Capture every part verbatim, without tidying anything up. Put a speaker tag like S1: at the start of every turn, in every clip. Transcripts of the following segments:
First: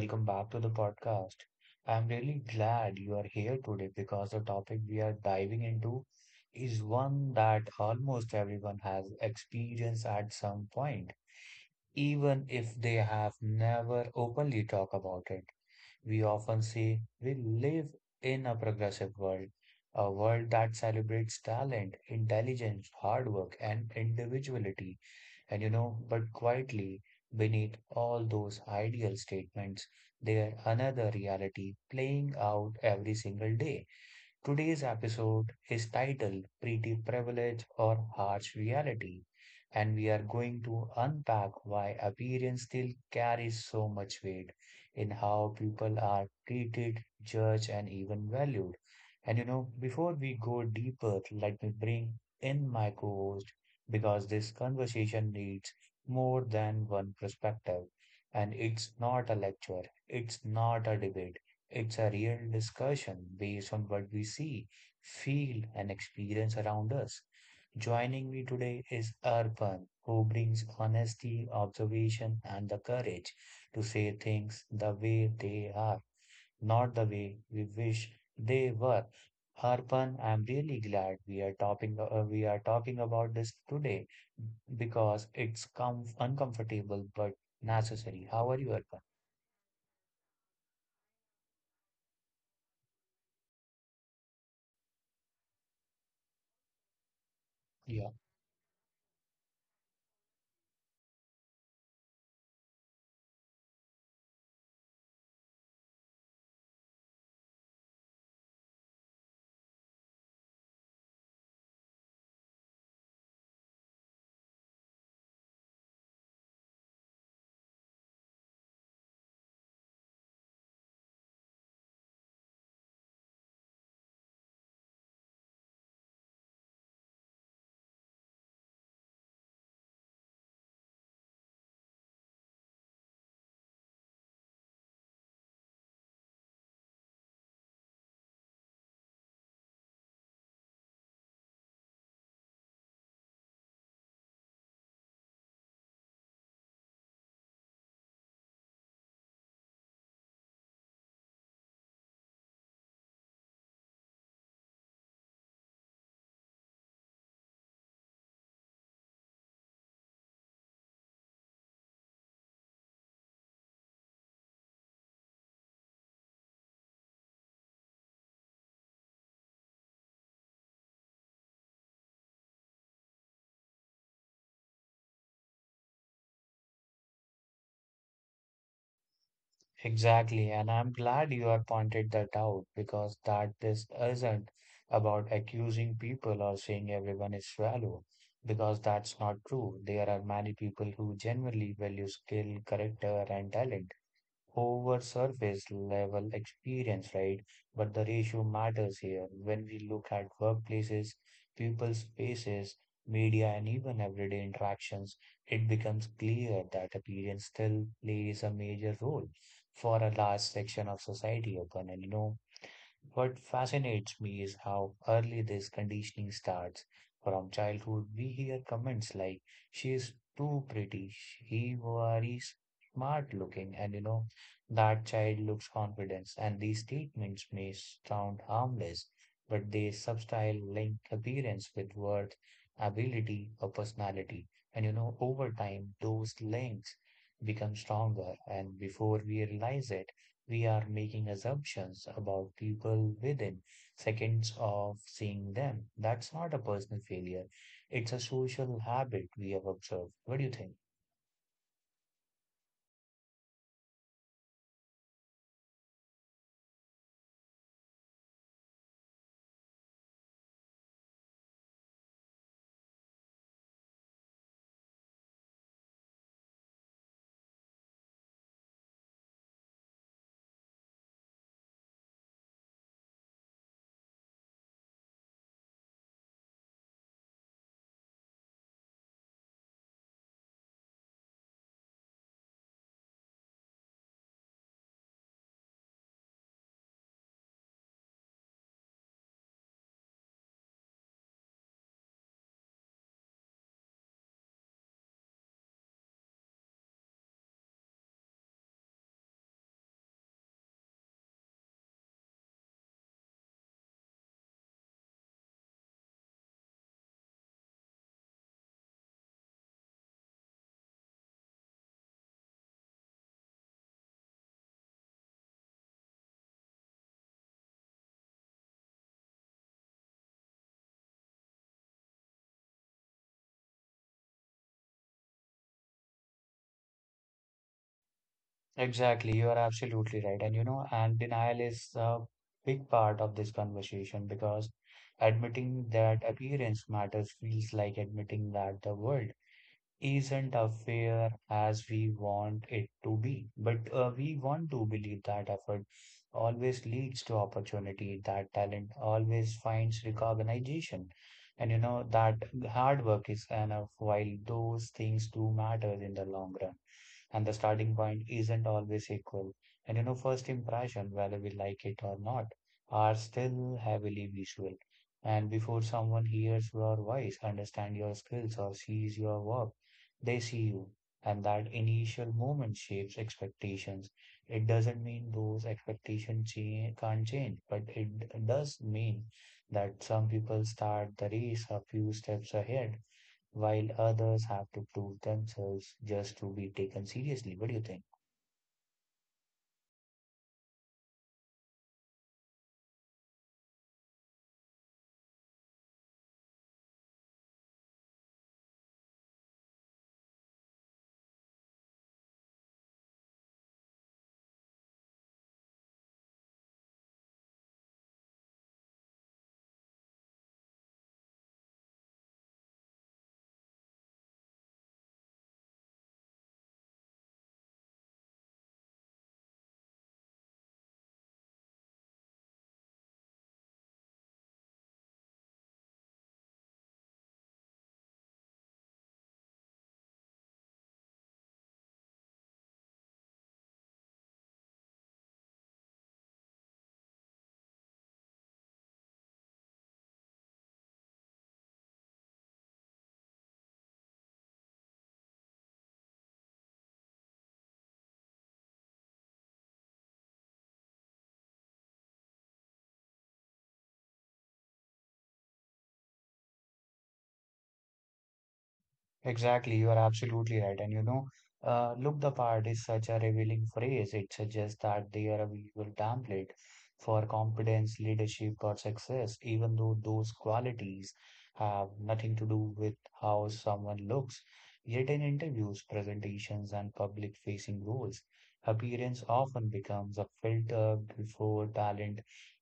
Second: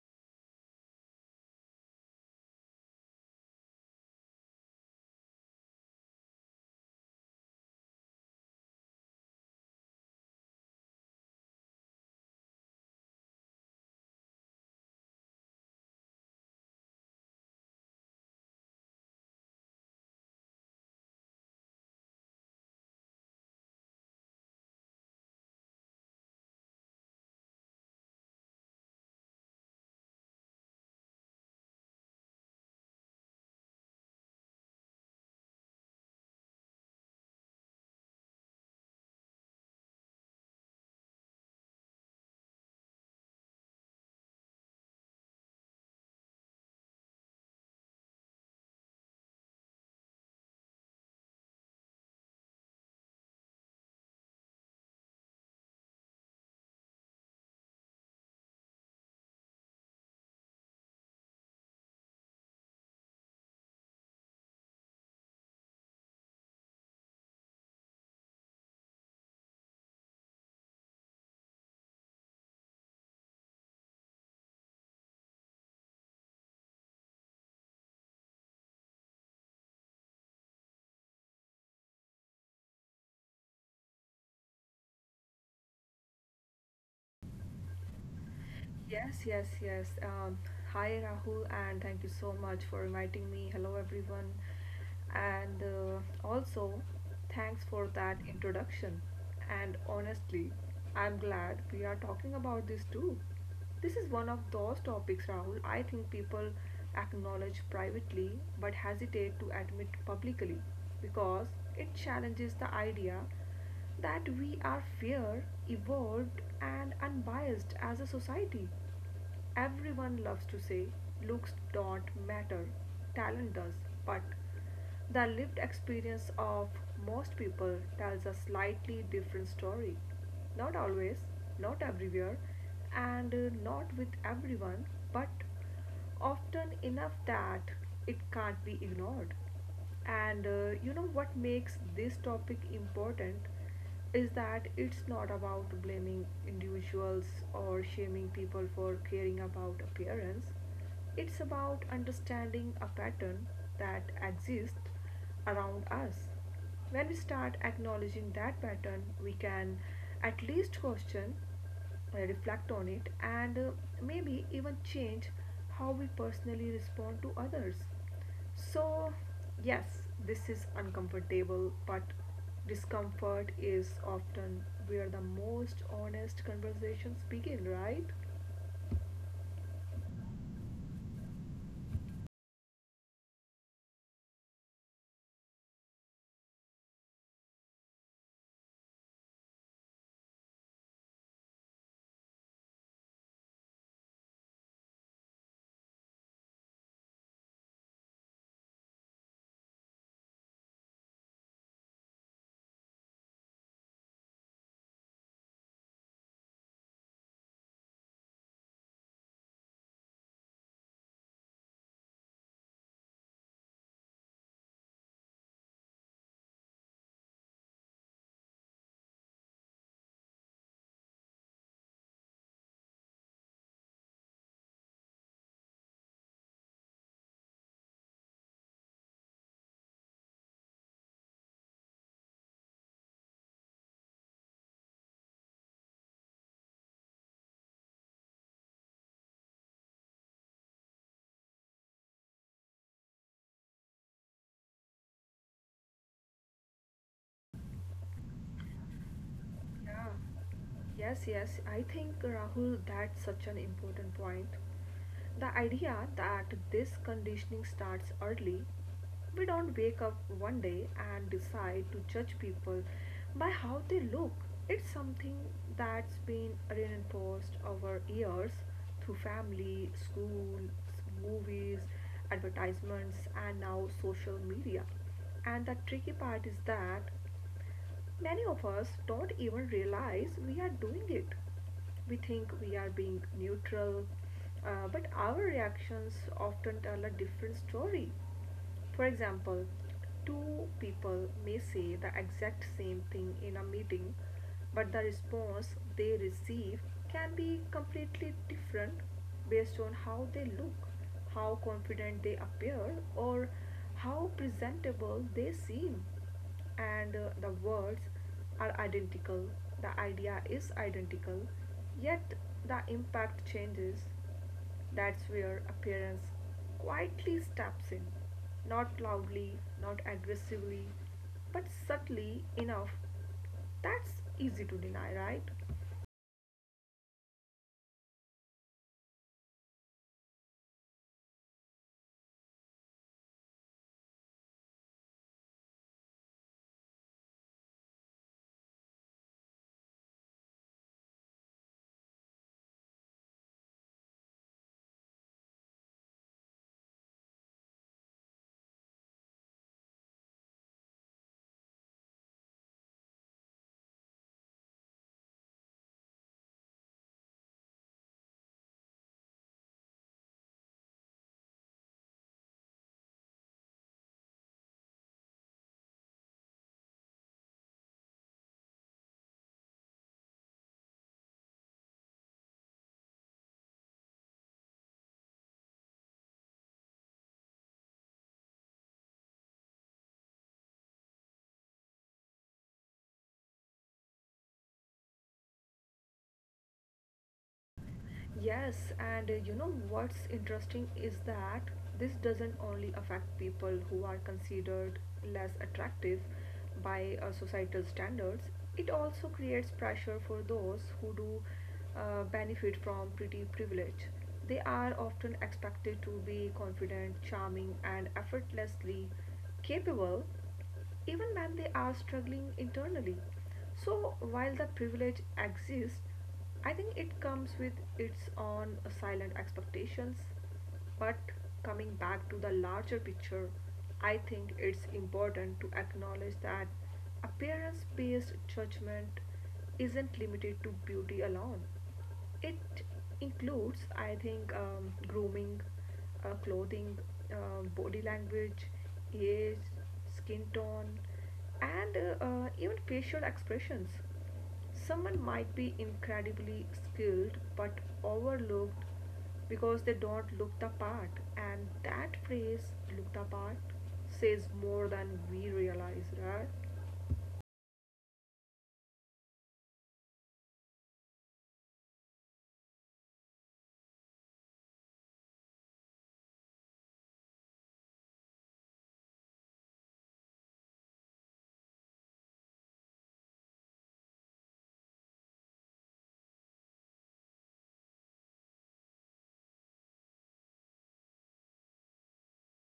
S1: welcome back to the podcast. I'm really glad you are here today because the topic we are diving into is one that almost everyone has experienced at some point, even if they have never openly talked about it. We often say we live in a progressive world, a world that celebrates talent, intelligence, hard work, and individuality. And you know, but quietly beneath all those ideal statements, there another reality playing out every single day. Today's episode is titled Pretty Privilege or Harsh Reality, and we are going to unpack why appearance still carries so much weight in how people are treated, judged, and even valued. And you know, before we go deeper, let me bring in my co host because this conversation needs more than one perspective. And it's not a lecture, it's not a debate, it's a real discussion based on what we see, feel, and experience around us. Joining me today is Arpan, who brings honesty, observation, and the courage to say things the way they are, not the way we wish they were. Arpan, I'm really glad we are talking uh, we are talking about this today because it's com uncomfortable but necessary. How are you, Arpan?
S2: Yes, yes, yes. Um, Hi Rahul, and thank you so much for inviting me. Hello everyone, and uh, also thanks for
S1: Yeah.
S2: that introduction. And honestly, I'm glad we are talking about this too. This is one of those topics, Rahul, I think people acknowledge privately but hesitate to admit publicly because it challenges the idea that we are fair, evolved, and unbiased as a society. Everyone loves to say looks don't matter, talent does, but the lived experience of most people tells a slightly different story. Not always, not everywhere, and uh, not with everyone, but often enough that it can't be ignored. And uh, you know what makes this topic important is that it's not about blaming individuals or shaming people for caring about appearance. It's about understanding a pattern that exists around us. When we start acknowledging that pattern, we can at least question, uh, reflect on it, and uh, maybe even change how we personally respond to others. So, yes, this is uncomfortable, but discomfort is often where the most honest conversations begin, right?
S1: Exactly, and I'm glad you have pointed that out because that this isn't about accusing people or saying everyone is shallow, because that's not true. There are many people who genuinely value skill, character, and talent over surface level experience, right? But the ratio matters here. When we look at workplaces, people spaces, media, and even everyday interactions, it becomes clear that appearance still plays a major role for a large section of society, Open. And you know, what fascinates me is how early this conditioning starts. From childhood, we hear comments like, she is too pretty, he worries smart looking, and you know, that child looks confident. And these statements may sound harmless, but they subtly link appearance with worth, ability, or personality. And you know, over time, those links become stronger, and before we realize it, we are making assumptions about people within seconds of seeing them. That's not a personal failure. It's a social habit we have
S2: Yeah.
S1: observed. What do you think?
S2: Yes, yes. I think, Rahul, that's such an important point. The idea that this conditioning starts early. We don't wake up one day and decide to judge people by how they look. It's something that's been reinforced over years through family, school, movies, advertisements, and now social media. And the tricky part is that many of us don't even realize we are doing it. We think we are being neutral, uh, but our reactions often tell a different story. For example, two people may say the exact same thing in a meeting, but the response they receive can be completely different based on how they look, how confident they appear, or how presentable they seem. And uh, the words are identical, the idea is identical, yet the impact changes. That's where appearance quietly steps in, not loudly, not aggressively, but subtly enough. That's easy to deny, right?
S1: Exactly, you are absolutely right. And you know, and denial is a big part of this conversation because admitting that appearance matters feels like admitting that the world isn't as fair as we want it to be. But uh, we want to believe that effort always leads to opportunity, that talent always finds recognition. And you know that hard work is enough, while those things do matter in the long run and the starting point isn't always equal. And you know, first impression, whether we like it or not, are still heavily visual. And before someone hears your voice, understand your skills, or sees your work, they see you. And that initial moment shapes expectations. It doesn't mean those expectations cha- can't change, but it does mean that some people start the race a few steps ahead while others have to prove themselves just to be taken seriously. What do you think?
S2: Yes, and uh, you know what's interesting is that this doesn't only affect people who are considered less attractive by uh, societal standards, it also creates pressure for those who do uh, benefit from pretty privilege. They are often expected to be confident, charming, and effortlessly capable even when they are struggling internally. So, while that privilege exists, I think it comes with its own silent expectations. But coming back to the larger picture, I think it's important to acknowledge that appearance based judgment isn't limited to beauty alone. It includes, I think, um, grooming, uh, clothing, uh, body language, age, skin tone, and uh, uh, even facial expressions. Someone might be incredibly skilled but overlooked because they don't look the part, and that phrase, look the part, says more than we realize, right?
S1: Exactly, you are absolutely right. And you know, uh, look the part is such a revealing phrase. It suggests that they are a visual template for competence, leadership, or success, even though those qualities have nothing to do with how someone looks. Yet in interviews, presentations, and public-facing roles, appearance often becomes a filter before talent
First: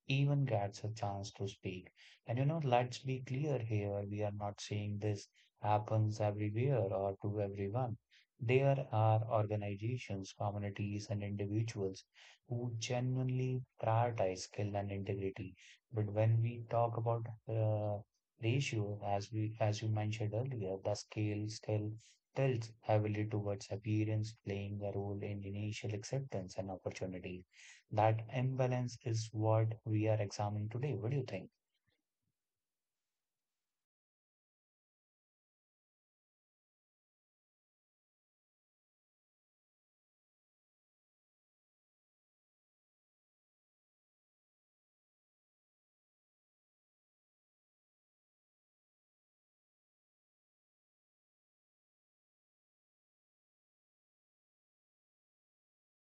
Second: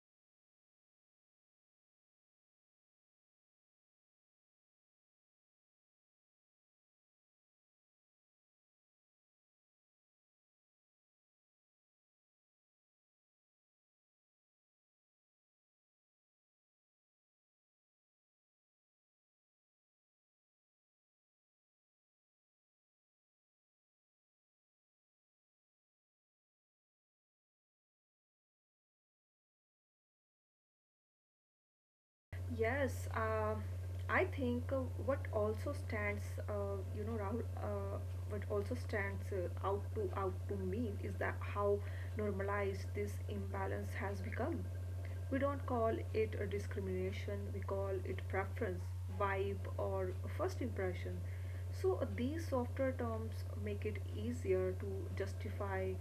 S1: even gets a chance to speak. And you know, let's be clear here, we are not saying this happens everywhere or to everyone. There are organizations, communities, and individuals who genuinely prioritize skill and integrity. But when we talk about uh, ratio, as we as you mentioned earlier, the scale still tilts heavily towards appearance playing a role in initial acceptance and opportunity. That imbalance is what we are examining today. What do you think?
S2: Yes, um, I think uh, what also stands, uh, you know, Rahul, uh, what also stands uh, out to out to me is that how normalized this imbalance has become. We don't call it a discrimination; we call it preference, vibe, or first impression. So uh, these softer terms make it easier to justify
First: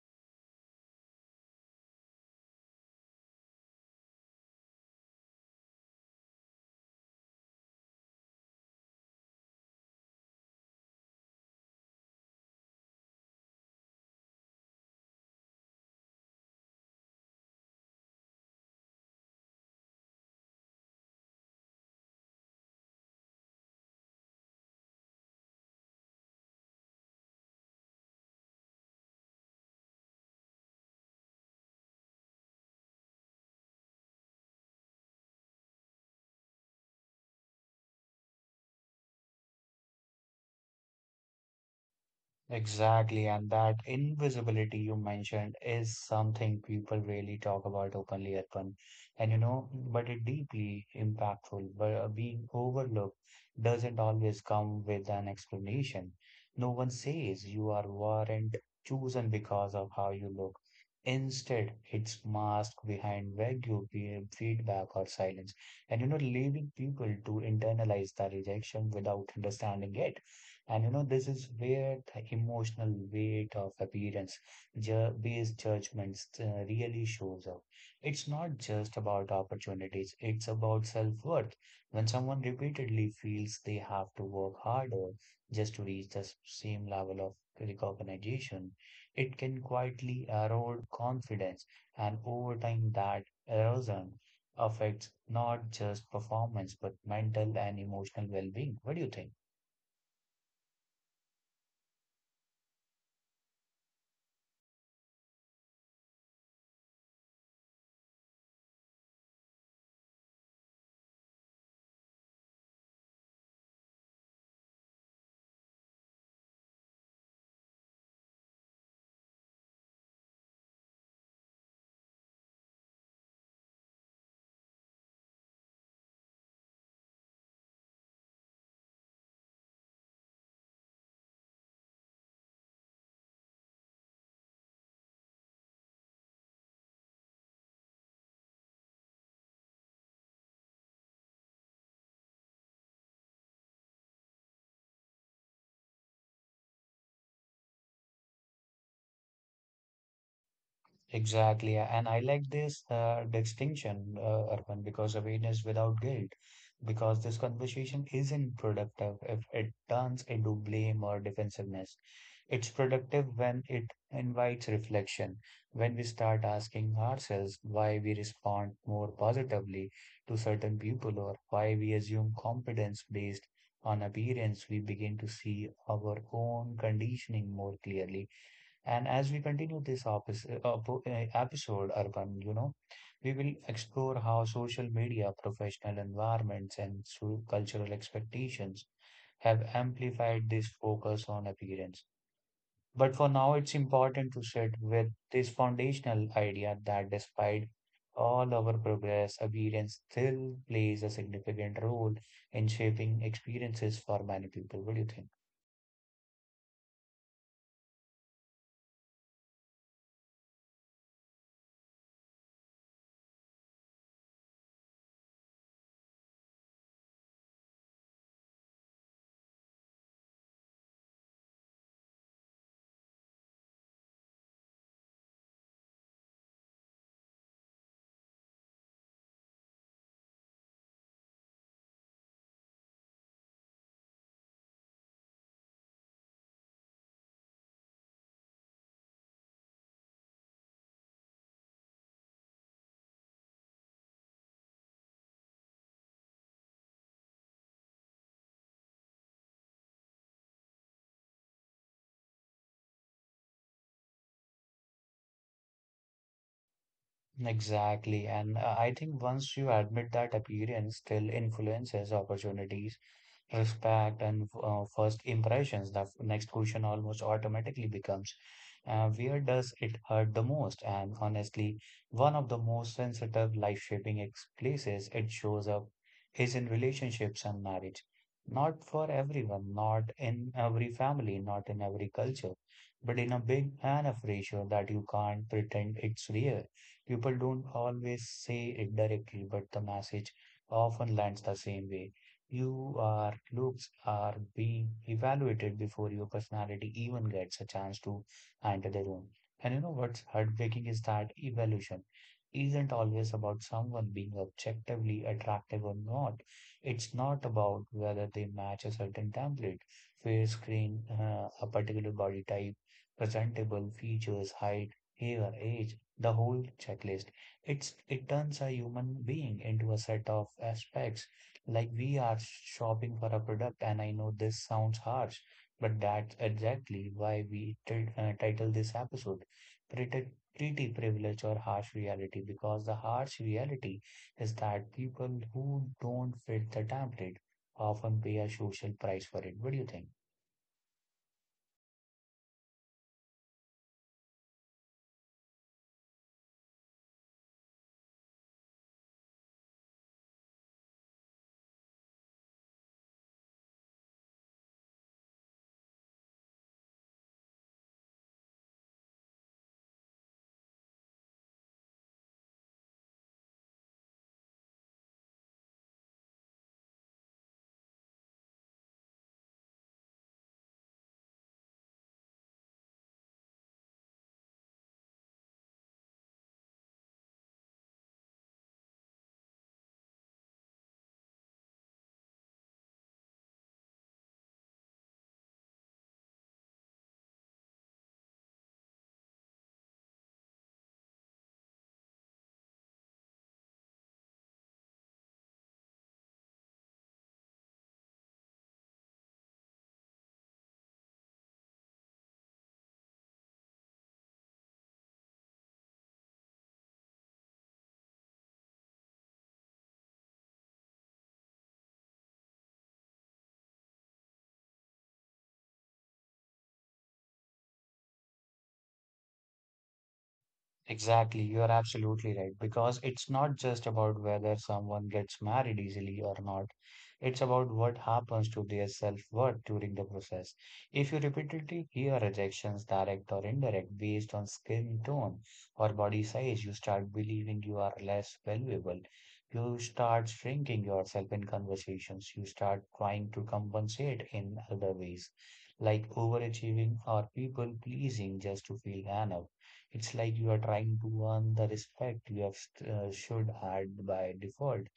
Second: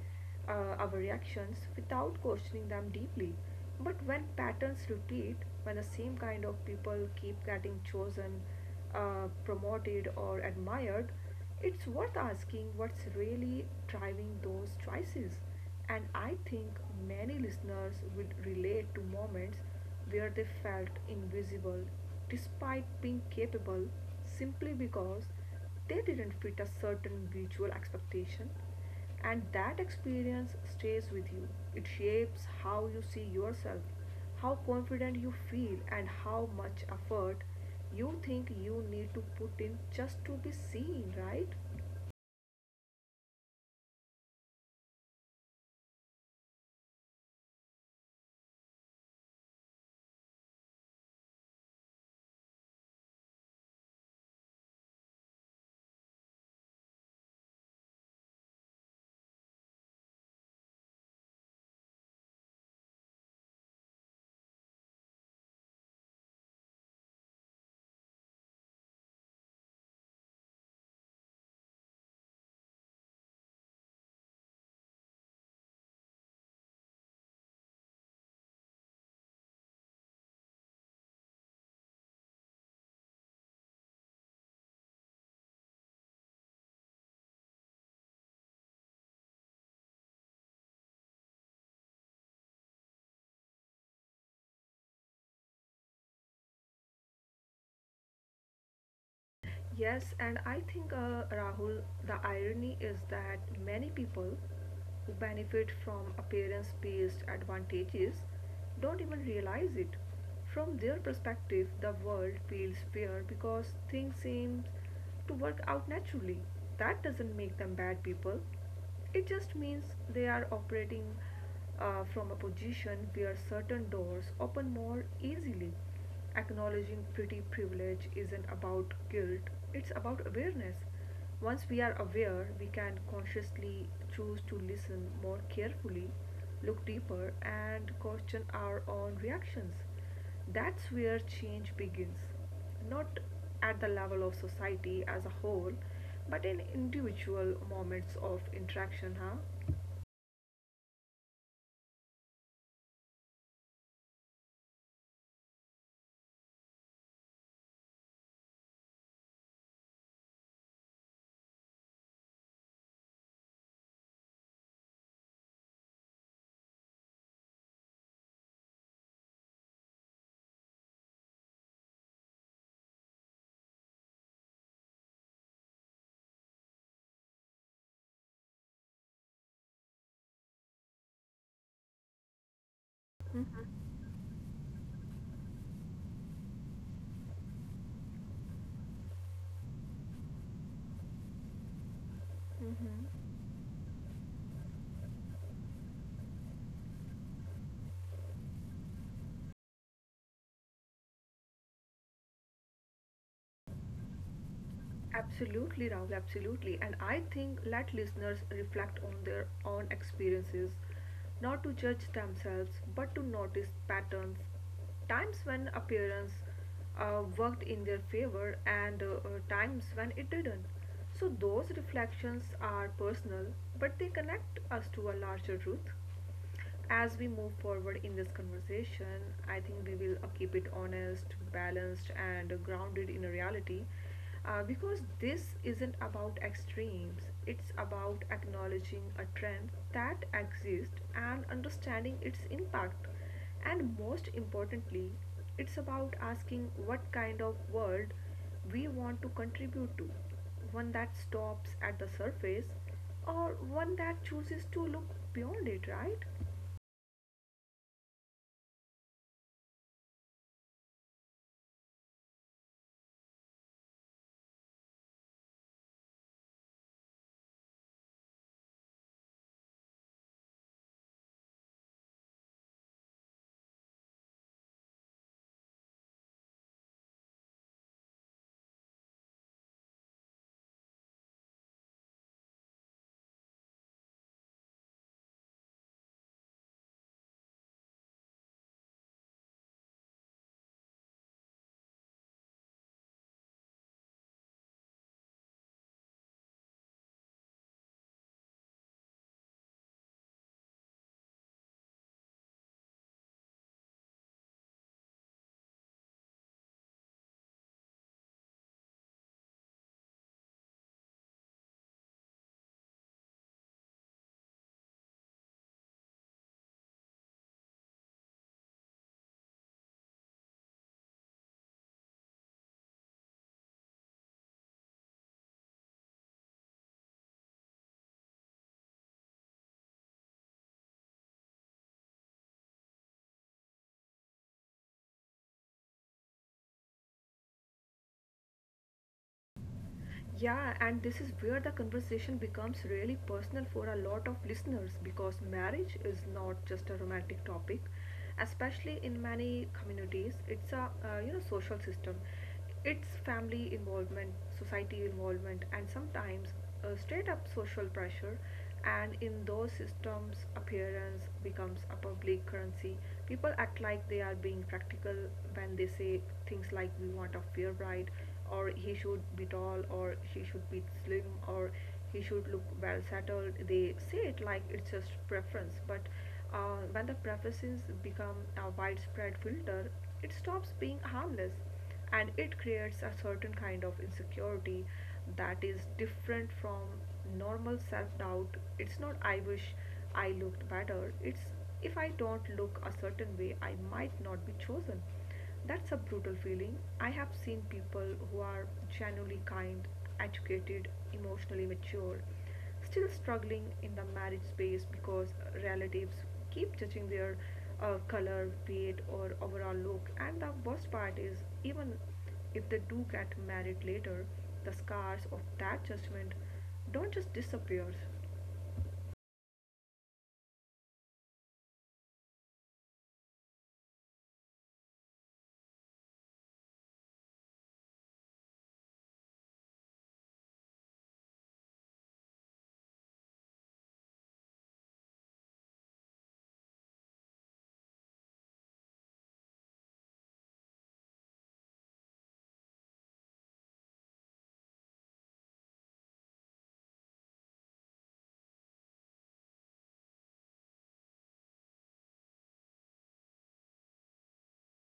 S2: uh, our reactions without questioning them deeply. But when patterns repeat, when the same kind of people keep getting chosen, uh, promoted, or admired, it's worth asking what's really driving those choices. And I think many listeners would relate to moments where they felt invisible despite being capable simply because they didn't fit a certain visual expectation and that experience stays with you. It shapes how you see yourself, how confident you feel, and how much effort you think you need to put in just to be seen, right?
S1: Exactly, and that invisibility you mentioned is something people really talk about openly, Arpan. And you know, but it deeply impactful. But uh, being overlooked doesn't always come with an explanation. No one says you are weren't chosen because of how you look. Instead, it's masked behind vague peer feedback or silence, and you know, leaving people to internalize the rejection without understanding it. And you know, this is where the emotional weight of appearance ju- based judgments uh, really shows up. It's not just about opportunities, it's about self-worth. When someone repeatedly feels they have to work harder just to reach the s- same level of recognition, it can quietly erode confidence. And over time, that erosion affects not just performance, but mental and emotional well-being. What do you think?
S2: Yes, and I think, uh, Rahul, the irony is that many people who benefit from appearance based advantages don't even realize it. From their perspective, the world feels fair because things seem to work out naturally. That doesn't make them bad people, it just means they are operating uh, from a position where certain doors open more easily. Acknowledging pretty privilege isn't about guilt, it's about awareness. Once we are aware, we can consciously choose to listen more carefully, look deeper, and question our own reactions. That's where change begins, not at the level of society as a whole, but in individual moments of interaction, huh?
S1: Exactly. And I like this uh, distinction, uh, Arpan, because awareness without guilt, because this conversation isn't productive if it turns into blame or defensiveness. It's productive when it invites reflection, when we start asking ourselves why we respond more positively to certain people or why we assume competence based on appearance, we begin to see our own conditioning more clearly. And as we continue this opis- uh, op- uh, episode, Urban, you know, we will explore how social media, professional environments, and so- cultural expectations have amplified this focus on appearance. But for now, it's important to sit with this foundational idea that despite all our progress, appearance still plays a significant role in shaping experiences for many people. What do you think?
S2: Absolutely, Rahul, absolutely. And I think let listeners reflect on their own experiences, not to judge themselves, but to notice patterns, times when appearance uh, worked in their favor, and uh, uh, times when it didn't. So, those reflections are personal, but they connect us to a larger truth. As we move forward in this conversation, I think we will uh, keep it honest, balanced, and grounded in reality uh, because this isn't about extremes, it's about acknowledging a trend that exists and understanding its impact. And most importantly, it's about asking what kind of world we want to contribute to, one that stops at the surface or one that chooses to look beyond it, right?
S1: Exactly. And uh, I think once you admit that appearance still influences opportunities, respect and uh, first impressions, the f- next question almost automatically becomes uh, where does it hurt the most. And honestly, one of the most sensitive life shaping ex- places it shows up is in relationships and marriage, not for everyone, not in every family, not in every culture, but in a big enough ratio that you can't pretend it's real. People don't always say it directly, but the message often lands the same way. Your looks are being evaluated before your personality even gets a chance to enter the room. And you know what's heartbreaking is that evaluation isn't always about someone being objectively attractive or not. It's not about whether they match a certain template, fair skin, uh, a particular body type, presentable features, height, hair, age, the whole checklist. It's it turns a human being into a set of aspects like we are shopping for a product, and I know this sounds harsh, but that's exactly why we t- uh, title this episode pretty, pretty Privilege or Harsh Reality, because the harsh reality is that people who don't fit the template often pay a social price for it. What do you think?
S2: Yeah, and this is where the conversation becomes really personal for a lot of listeners because marriage is not just a romantic topic, especially in many communities. It's a uh, you know social system. It's family involvement, society involvement, and sometimes uh, straight up social pressure. And in those systems appearance becomes a public currency. People act like they are being practical when they say things like we want a fair bride, or he should be tall, or she should be slim, or he should look well settled. They say it like it's just preference, but uh, when the preferences become a widespread filter it stops being harmless, and it creates a certain kind of insecurity that is different from normal self-doubt. It's not, I wish I looked better, it's, if I don't look a certain way I might not be chosen. That's a brutal feeling. I have seen people who are genuinely kind, educated, emotionally mature, still struggling in the marriage space because relatives keep judging their uh, color, weight, or overall look. And the worst part is, even if they do get married later, the scars of that judgment don't just disappear.
S1: Exactly, you are absolutely right. Because it's not just about whether someone gets married easily or not, it's about what happens to their self-worth during the process. If you repeatedly hear rejections, direct or indirect, based on skin tone or body size, you start believing you are less valuable. You start shrinking yourself in conversations. You start trying to compensate in other ways, like overachieving or people pleasing just to feel enough. It's like you are trying to earn the respect you have uh, should had by default.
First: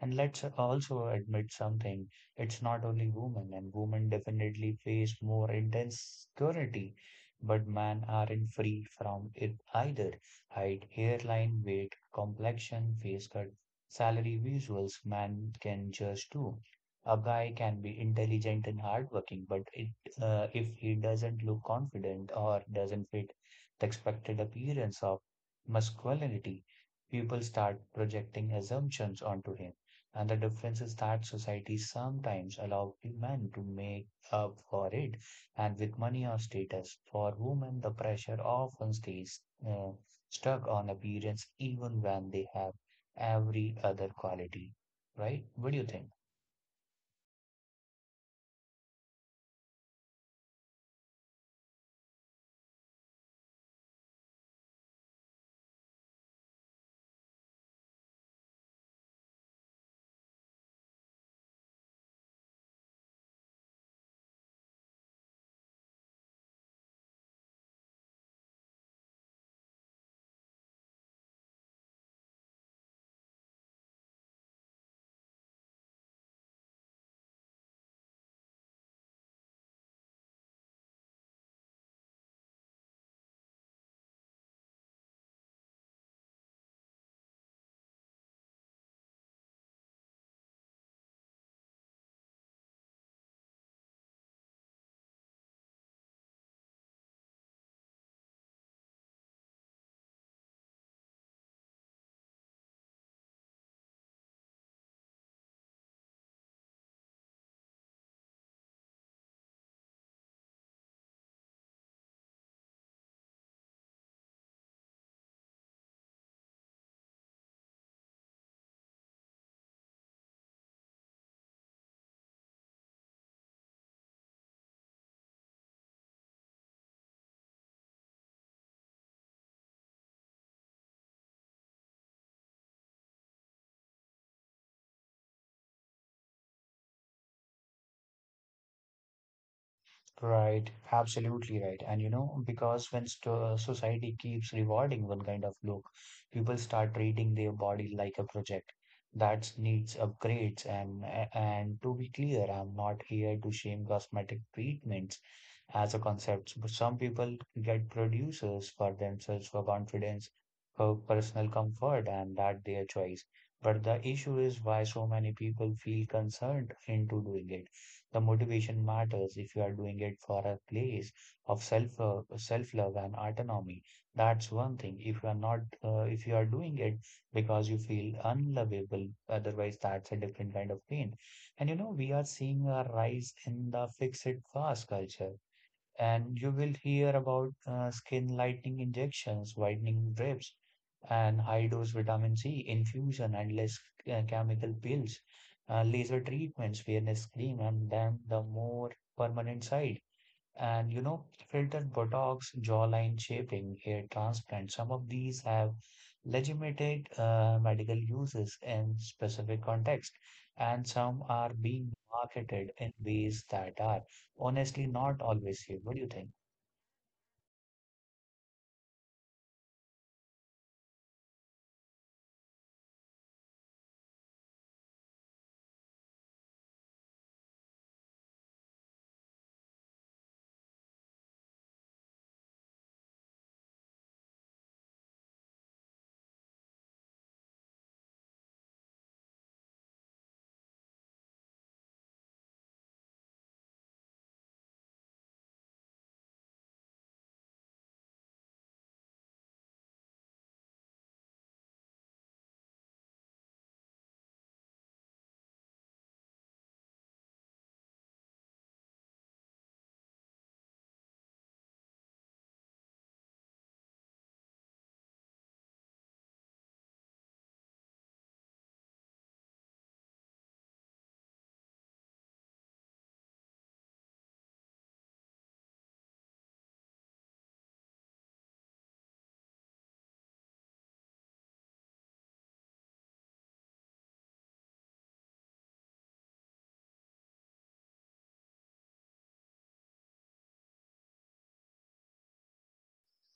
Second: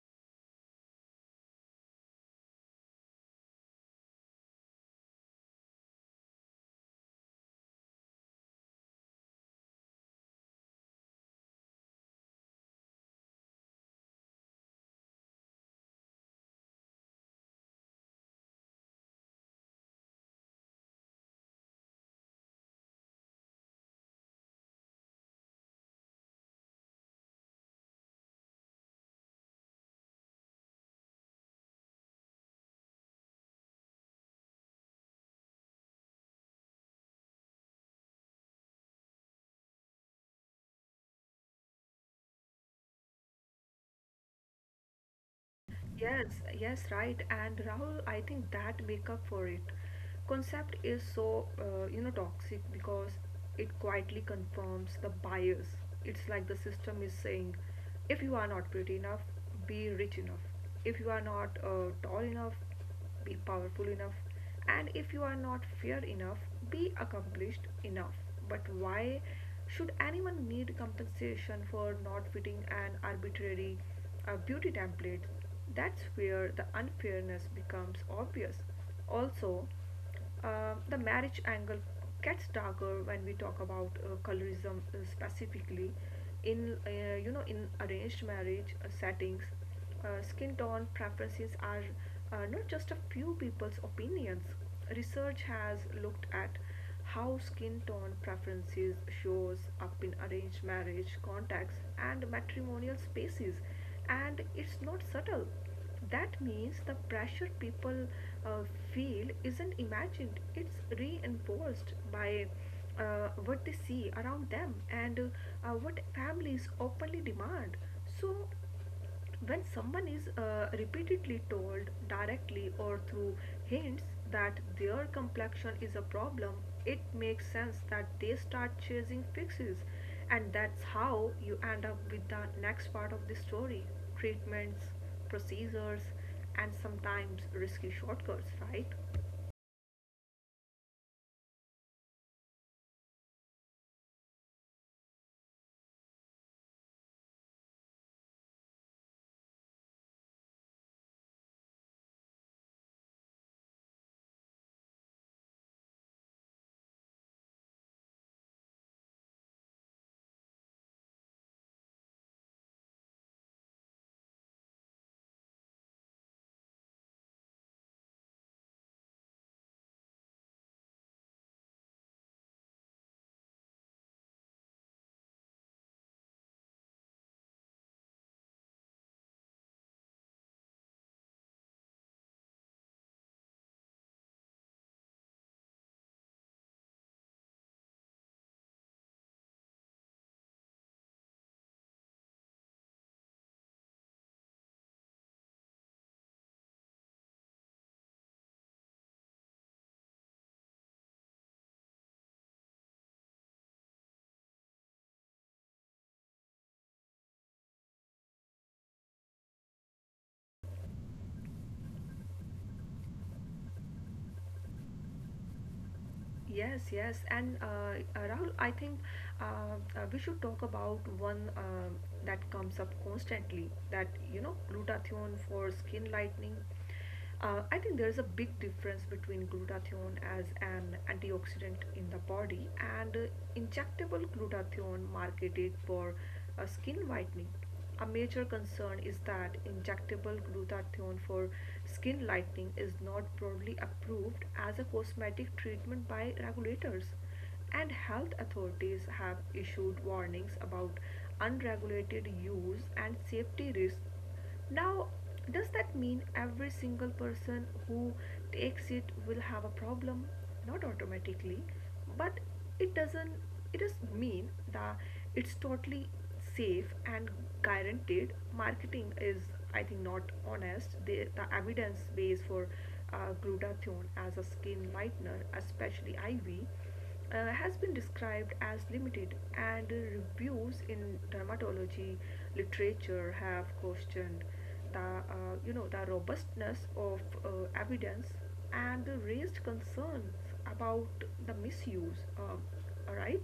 S1: And let's also admit something. It's not only women, and women definitely face more intense security, but men aren't free from it either. Height, hairline, weight, complexion, face cut, salary visuals, man can judge too. A guy can be intelligent and hardworking, but it, uh, if he doesn't look confident or doesn't fit the expected appearance of masculinity, people start projecting assumptions onto him. And the difference is that society sometimes allows men to make up for it, and with money or status. For women, the pressure often stays uh, stuck on appearance even when they have every other quality, right? What do you think?
S2: Yes, yes, right. And Rahul, I think that make up for it concept is so uh, you know toxic because it quietly confirms the bias. It's like the system is saying, if you are not pretty enough, be rich enough. If you are not uh, tall enough, be powerful enough, and if you are not fair enough be accomplished enough. But why should anyone need compensation for not fitting an arbitrary uh, beauty template? That's where the unfairness becomes obvious. Also, uh, the marriage angle gets darker when we talk about uh, colorism uh, specifically. In uh, you know, in arranged marriage uh, settings, uh, skin tone preferences are uh, not just a few people's opinions. Research has looked at how skin tone preferences shows up in arranged marriage contexts and matrimonial spaces, and it's not subtle. That means the pressure people uh, feel isn't imagined, it's reinforced by uh, what they see around them and uh, what families openly demand. So, when someone is uh, repeatedly told directly or through hints that their complexion is a problem, it makes sense that they start chasing fixes. And that's how you end up with the next part of the story: treatments, procedures, and sometimes risky shortcuts, right?
S1: Right, absolutely right. And you know, because when st society keeps rewarding one kind of look, people start treating their body like a project that needs upgrades. And and to be clear, I'm not here to shame cosmetic treatments as a concept. But some people get producers for themselves for confidence, for personal comfort, and that their choice. But the issue is why so many people feel concerned into doing it. The motivation matters. If you are doing it for a place of self uh, self love and autonomy, that's one thing. If you are not, uh, if you are doing it because you feel unlovable, otherwise that's a different kind of pain. And you know, we are seeing a rise in the fix it fast culture, and you will hear about uh, skin lightening injections, whitening drips, and high dose vitamin C infusion, and less uh, chemical pills, uh, laser treatments, fairness cream, and then the more permanent side. And you know, filtered botox, jawline shaping, hair transplant. Some of these have legitimate uh, medical uses in specific context, and some are being marketed in ways that are honestly not always safe. What do you think?
S2: Yes, yes. And uh, uh, Rahul, I think uh, uh, we should talk about one um that comes up constantly, that, you know, glutathione for skin lightening. Uh, I think there is a big difference between glutathione as an antioxidant in the body and uh, injectable glutathione marketed for uh, skin whitening. A major concern is that injectable glutathione for skin lightening is not broadly approved as a cosmetic treatment by regulators, and health authorities have issued warnings about unregulated use and safety risks. Now, does that mean every single person who takes it will have a problem? Not automatically, but it doesn't it doesn't mean that it's totally safe and guaranteed. Marketing is, I think, not honest. The, the evidence base for uh, glutathione as a skin whitener, especially I V, uh, has been described as limited, and reviews in dermatology literature have questioned the uh, you know the robustness of uh, evidence and raised concerns about the misuse. Um, right?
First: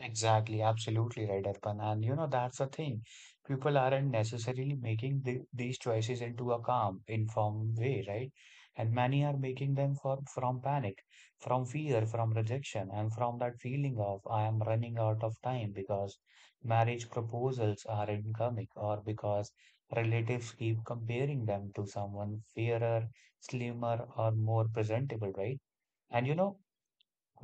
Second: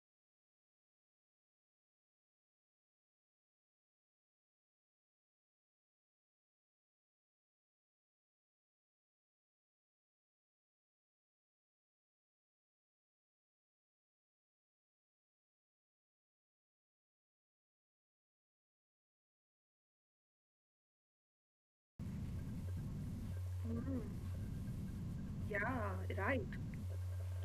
S1: Exactly, absolutely right, Arpan. And you know, that's the thing. People aren't necessarily making the, these choices into a calm, informed way, right? And many are making them for, from panic, from fear, from rejection, and from that feeling of I am running out of time, because marriage proposals are incoming, or because relatives keep comparing them to someone fairer, slimmer, or more presentable, right?
S2: Yeah,
S1: And you
S2: right.
S1: know,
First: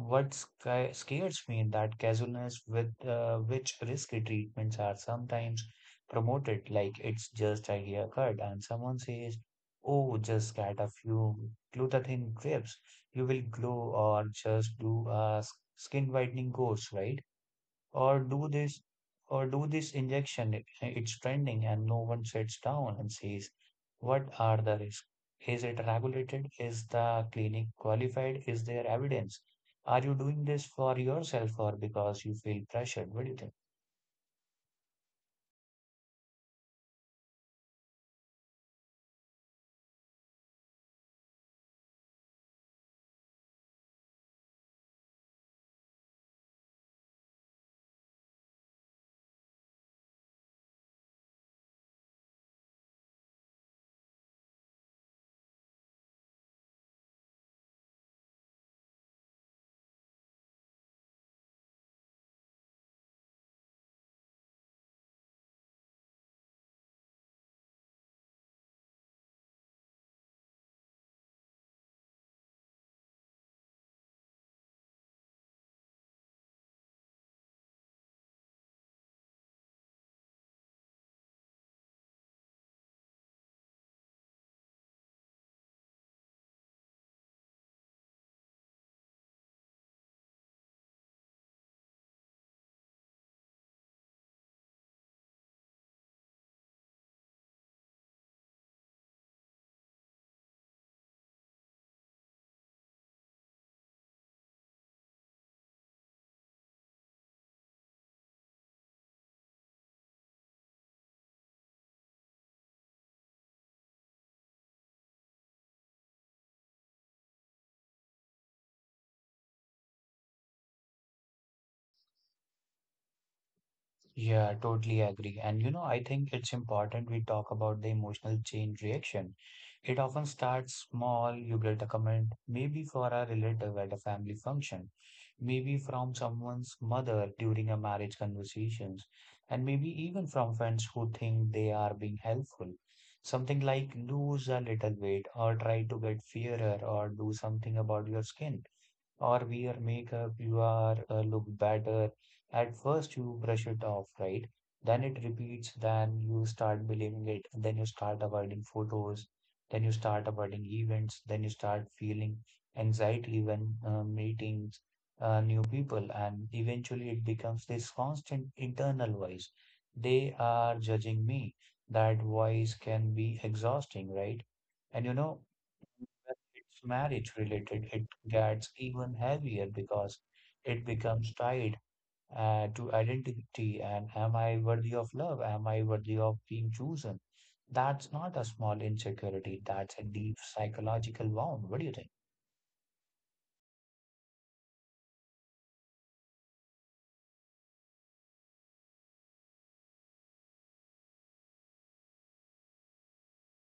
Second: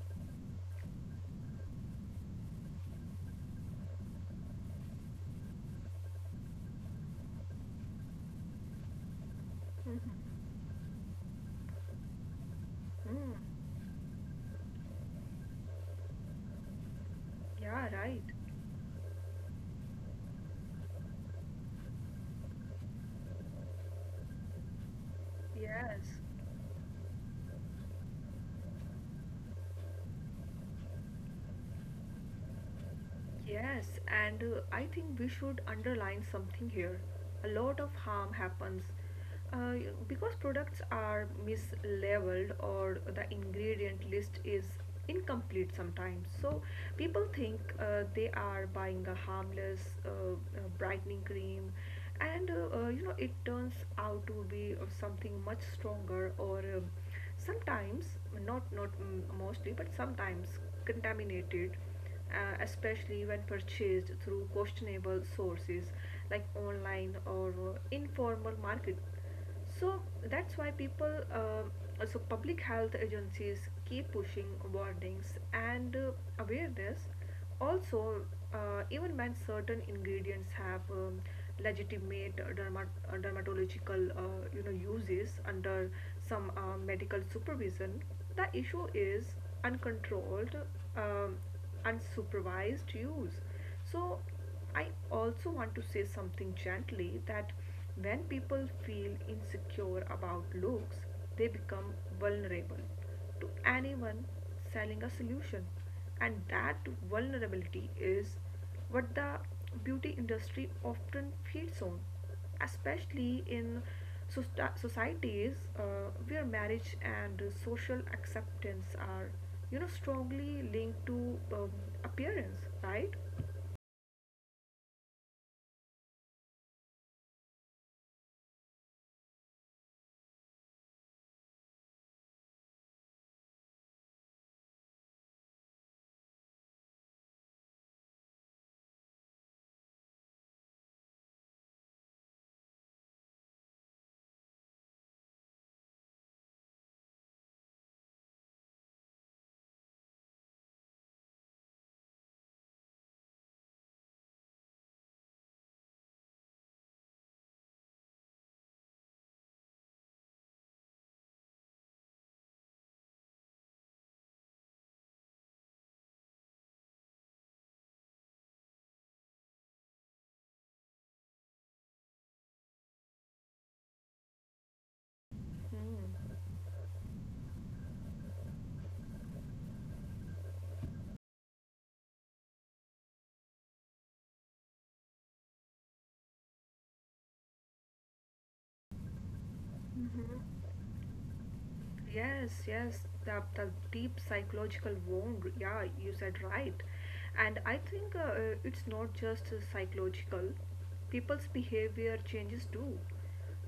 S1: what sca- scares me is that casualness with uh, which risky treatments are sometimes promoted, like it's just a haircut, and someone says, "Oh, just get a few glutathione drips, you will glow," or just do a s- skin whitening course, right?
S2: Yeah,
S1: Or
S2: right.
S1: do this, or do this injection, it- it's trending and no one sits down and says, what are the risks? Is it
S2: Yes.
S1: regulated? Is the clinic qualified? Is there evidence? Are you doing this for yourself or because you feel pressured? What do you think?
S2: Yes, and uh, I think we should underline something here. A lot of harm happens uh, because products are mislabeled or the ingredient list is incomplete sometimes. So people think uh, they are buying a harmless uh, uh, brightening cream, and uh, uh, you know it turns out to be uh, something much stronger or uh, sometimes not not mm, mostly but sometimes contaminated, uh, especially when purchased through questionable sources like online or uh, informal market. So that's why people, uh, so public health agencies keep pushing warnings and uh, awareness also, uh, even when certain ingredients have um, legitimate dermat- uh, dermatological uh, you know uses under some uh, medical supervision, the issue is uncontrolled, um, unsupervised use. So, I also want to say something gently that when people feel insecure about looks, they become vulnerable to anyone selling a solution, and that vulnerability is what the beauty industry often feeds on, especially in soci- societies uh, where marriage and social acceptance are, you know strongly linked to um, appearance, right?
S1: Yeah, totally agree. And you know, I think it's important we talk about the emotional chain reaction. It often starts small. You get a comment, maybe for a relative at a family function, maybe from someone's mother during a marriage conversations, and maybe even from friends who think they are being helpful. Something like lose a little weight, or try to get fairer, or do something about your skin, or wear makeup, you are uh, look better. At first, you brush it off, right? Then it repeats, then you start believing it, then you start avoiding photos, then you start avoiding events, then you start feeling anxiety when uh, meeting uh, new people, and eventually it becomes this constant internal voice. They are judging me. That voice can be exhausting, right? And you know, when it's marriage related, it gets even heavier because it becomes tied uh, to identity, and am I worthy of love? Am I worthy of being chosen? That's not a small insecurity, that's a deep psychological wound. What do you think?
S2: Yes, yes, the, the deep psychological wound. Yeah, you said right. And I think uh, uh, it's not just uh, psychological, people's behavior changes too.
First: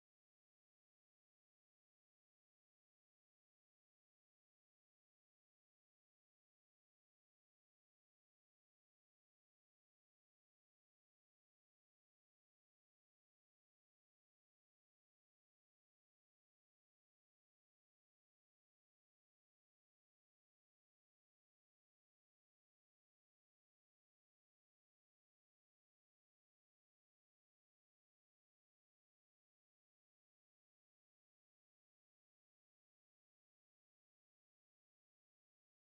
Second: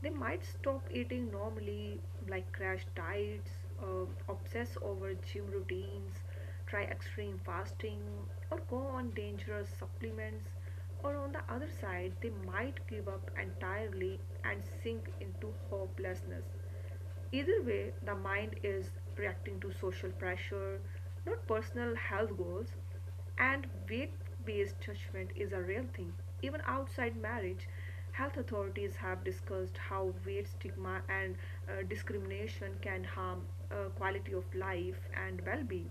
S2: They might stop eating normally, like crash diets, uh, obsess over gym routines, try extreme fasting, or go on dangerous supplements. Or on the other side, they might give up entirely and sink into hopelessness. Either way, the mind is reacting to social pressure, not personal health goals, and weight based judgment is a real thing. Even outside marriage, health authorities have discussed how weight stigma and uh, discrimination can harm uh, quality of life and well being.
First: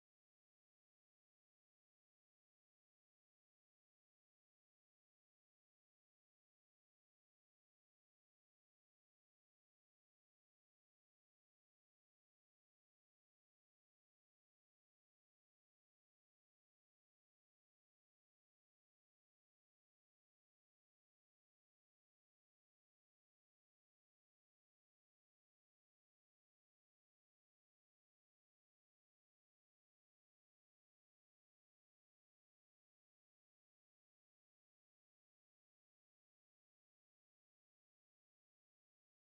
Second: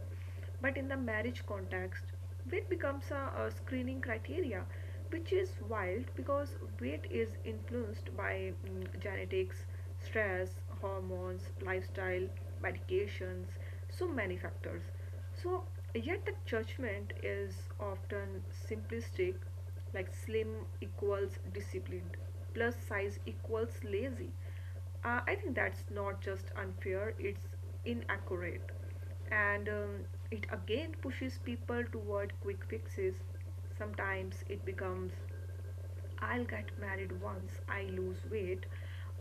S2: But in the marriage context, weight becomes a, a screening criteria, which is wild because weight is influenced by mm, genetics, stress, hormones, lifestyle, medications, so many factors. So, yet the judgment is often simplistic, like slim equals disciplined, plus size equals lazy. Uh, I think that's not just unfair, it's inaccurate, and um, it again pushes people toward quick fixes. Sometimes it becomes, I'll get married once I lose weight,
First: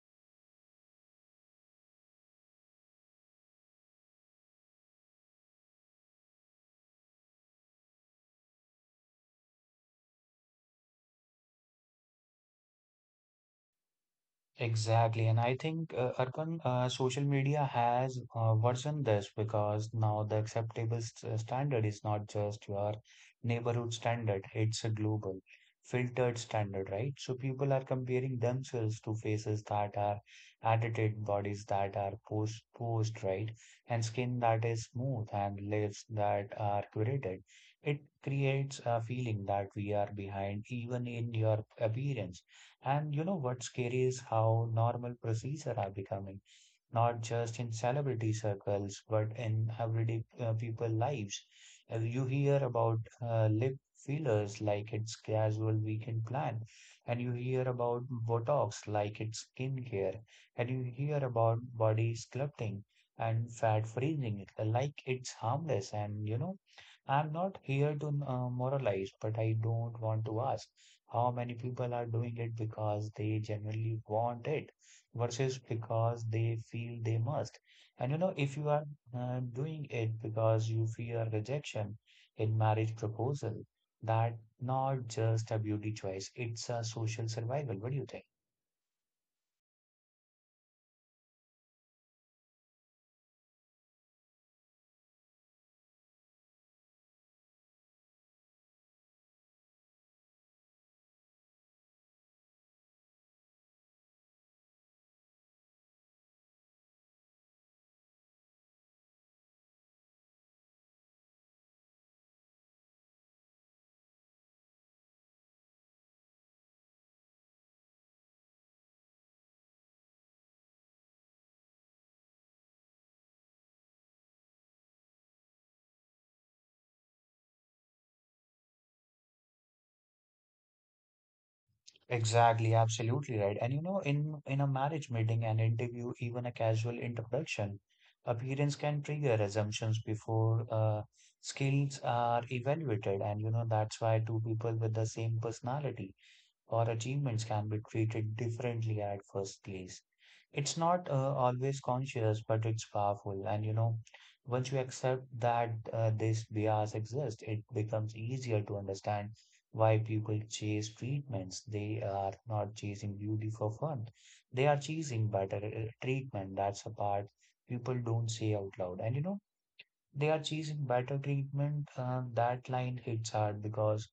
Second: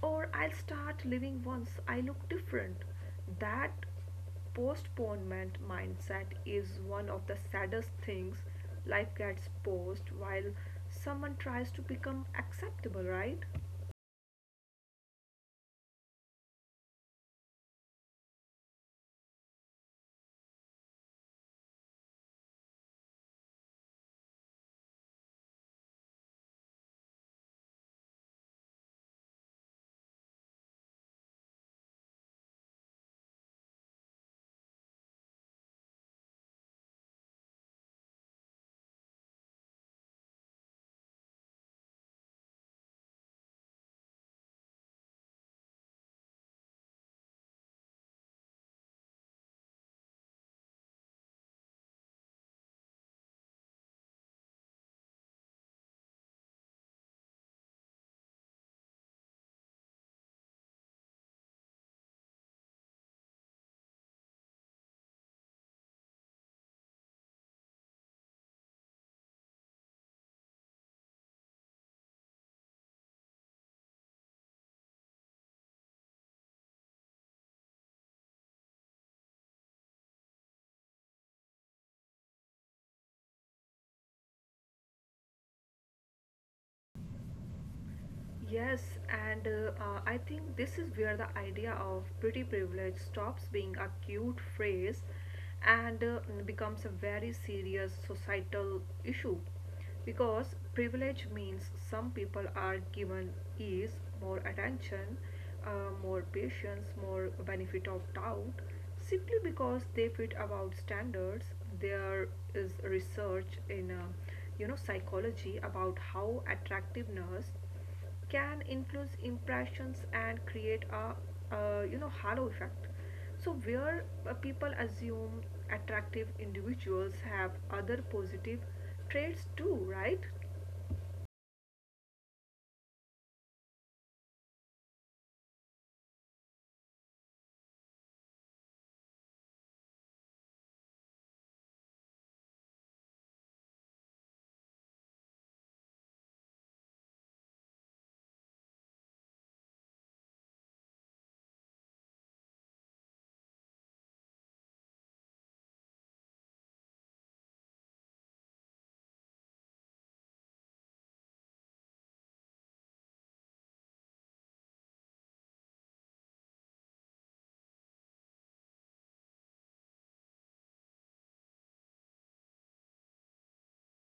S2: or I'll start living once I look different. That postponement mindset is one of the saddest things. Life gets paused while someone tries to become acceptable, right?
S1: Exactly, and I think uh, Arpan, uh, social media has uh, worsened this because now the acceptable st standard is not just your neighborhood standard, it's a global filtered standard, right? So people are comparing themselves to faces that are edited, bodies that are post posed, right? And skin that is smooth and lips that are curated. It creates a feeling that we are behind even in your appearance. And you know, what's scary is how normal procedure are becoming, not just in celebrity circles, but in everyday uh, people lives. Uh, You hear about uh, lip fillers like it's casual weekend plan, and you hear about Botox like it's skincare, and you hear about body sculpting and fat freezing like it's harmless. And you know, I'm not here to uh, moralize, but I don't want to ask how many people are doing it because they generally want it versus because they feel they must. And you know, if you are uh, doing it because you fear rejection in marriage proposal, that not just a beauty choice, it's a social survival. What do you think?
S2: Yes, and uh, uh, I think this is where the idea of pretty privilege stops being a cute phrase and uh, becomes a very serious societal issue, because privilege means some people are given ease, more attention, uh, more patience, more benefit of doubt simply because they fit about standards. There is research in uh, you know psychology about how attractiveness can influence impressions and create a, uh you know halo effect, so where uh, people assume attractive individuals have other positive traits too, right?
S1: Exactly, absolutely right. And you know, in in a marriage meeting, an interview, even a casual introduction, appearance can trigger assumptions before uh, skills are evaluated. And you know, that's why two people with the same personality or achievements can be treated differently at first place. It's not uh, always conscious, but it's powerful. And you know, once you accept that uh, this bias exists, it becomes easier to understand why people chase treatments. They are not chasing beauty for fun, they are chasing better uh, treatment. That's a part people don't say out loud. And you know, they are chasing better treatment. Uh, that line hits hard because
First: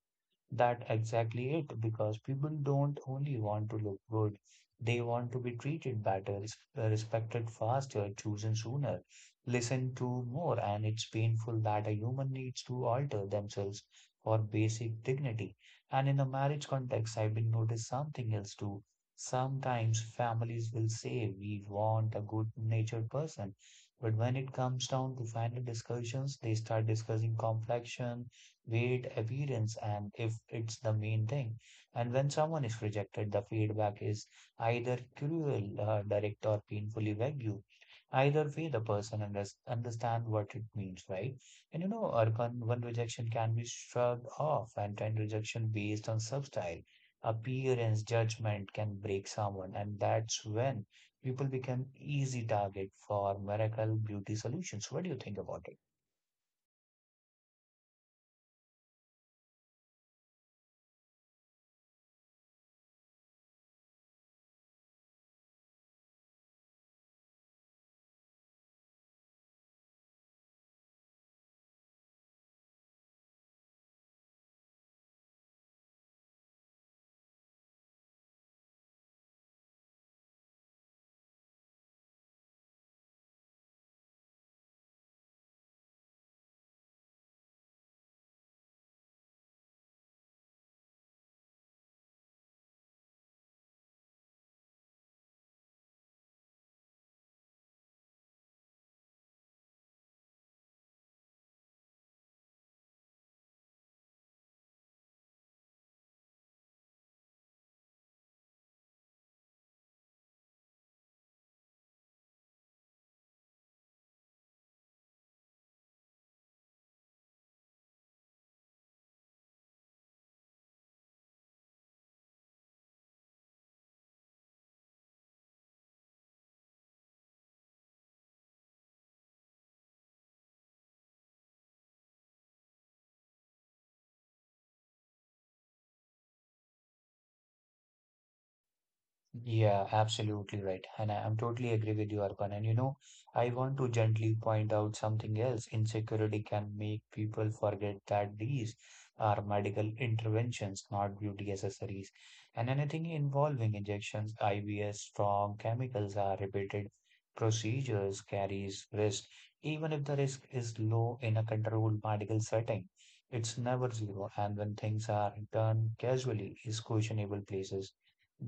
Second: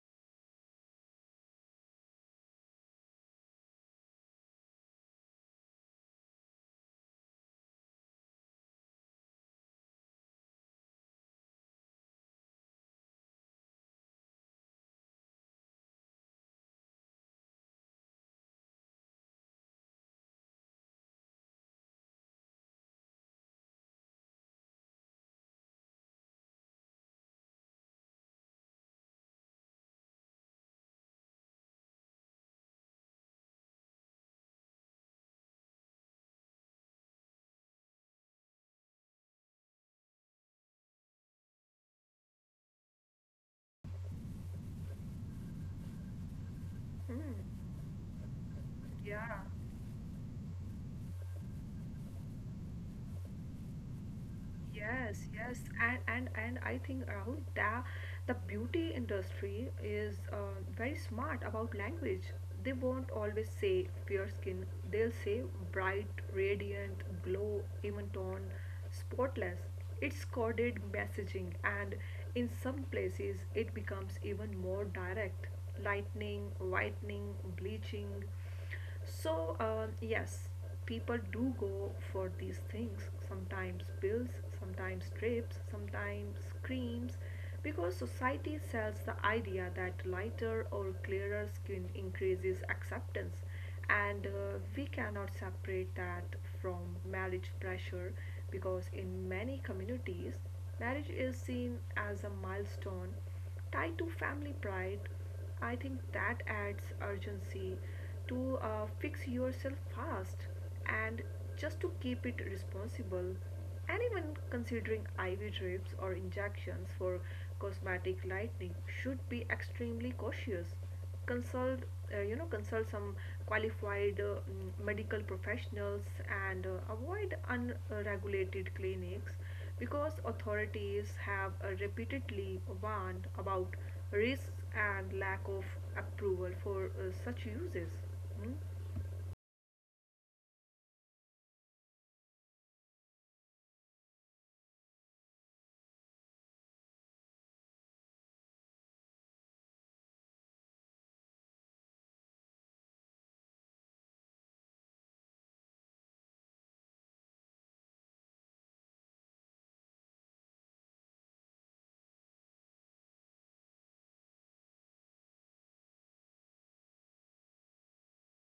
S1: that exactly it, because people don't only want to look good, they want to be treated better, res- respected faster, chosen sooner, listened to more, and it's painful that a human needs to alter themselves for basic dignity. And in a marriage context, I've been noticed something else too. Sometimes families will say we want a good-natured person, but when it comes down to final discussions, they start discussing complexion, weight, appearance, and if it's the main thing. And when someone is rejected, the feedback is either cruel, uh, direct, or painfully vague. Either way, the person under understand what it means, right? And you know, urban one rejection can be shrugged off, and ten rejection based on substyle, appearance, judgment can break
S2: Yeah.
S1: someone, and that's when people become easy target for miracle beauty solutions. What do you
S2: Yes,
S1: think
S2: yes,
S1: about it?
S2: and and and I think Rahul that the beauty industry is uh, very smart about language. They won't always say fair skin. They'll say bright, radiant, glow, even tone, spotless. It's coded messaging, and in some places it becomes even more direct. Lightening, whitening, bleaching. So, um, yes, people do go for these things, sometimes pills, sometimes trips, sometimes creams, because society sells the idea that lighter or clearer skin increases acceptance, and uh, we cannot separate that from marriage pressure, because in many communities, marriage is seen as a milestone tied to family pride. I think that adds urgency to uh, fix yourself fast, and just to keep it responsible. And even considering I V drips or injections for cosmetic lightening should be extremely cautious. Consult uh, you know consult some qualified uh, mm, medical professionals and uh, avoid unregulated clinics, because authorities have uh, repeatedly warned about risks and lack of approval for uh, such uses. Mm.
S1: Yeah, absolutely right. And I, I'm totally agree with you, Arpan. And you know, I want to gently point out something else. Insecurity can make people forget that these are medical interventions, not beauty accessories. And anything involving injections, I Vs, strong chemicals are repeated procedures carries risk. Even if the risk is low in a controlled medical setting, it's never zero. And when things are done casually, is questionable places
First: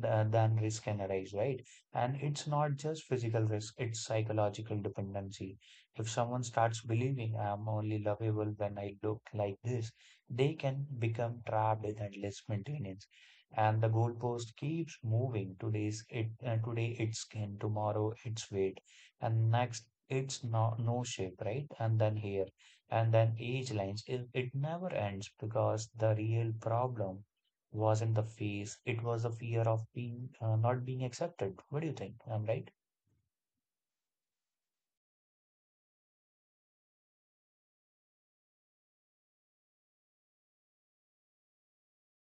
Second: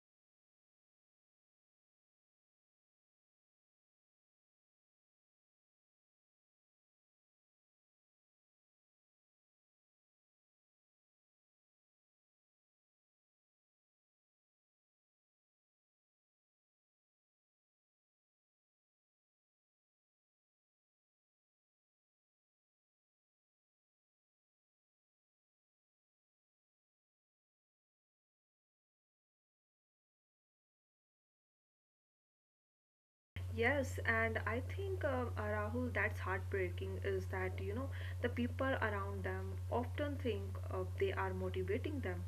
S1: th- then risk can arise, right? And it's not just physical risk, it's psychological dependency. If someone starts believing I'm only lovable when I look like this, they can become trapped in endless maintenance. And the goalpost keeps moving. Today's it, uh, today it's skin, tomorrow it's weight, and next it's no, no shape, right? And then here, and then age lines. It, it never ends because the real problem wasn't the face. It was the fear of being uh, not being accepted. What do you think? I'm right?
S2: Yes, and I think um, uh, Rahul, that's heartbreaking is that, you know, the people around them often think uh, they are motivating them.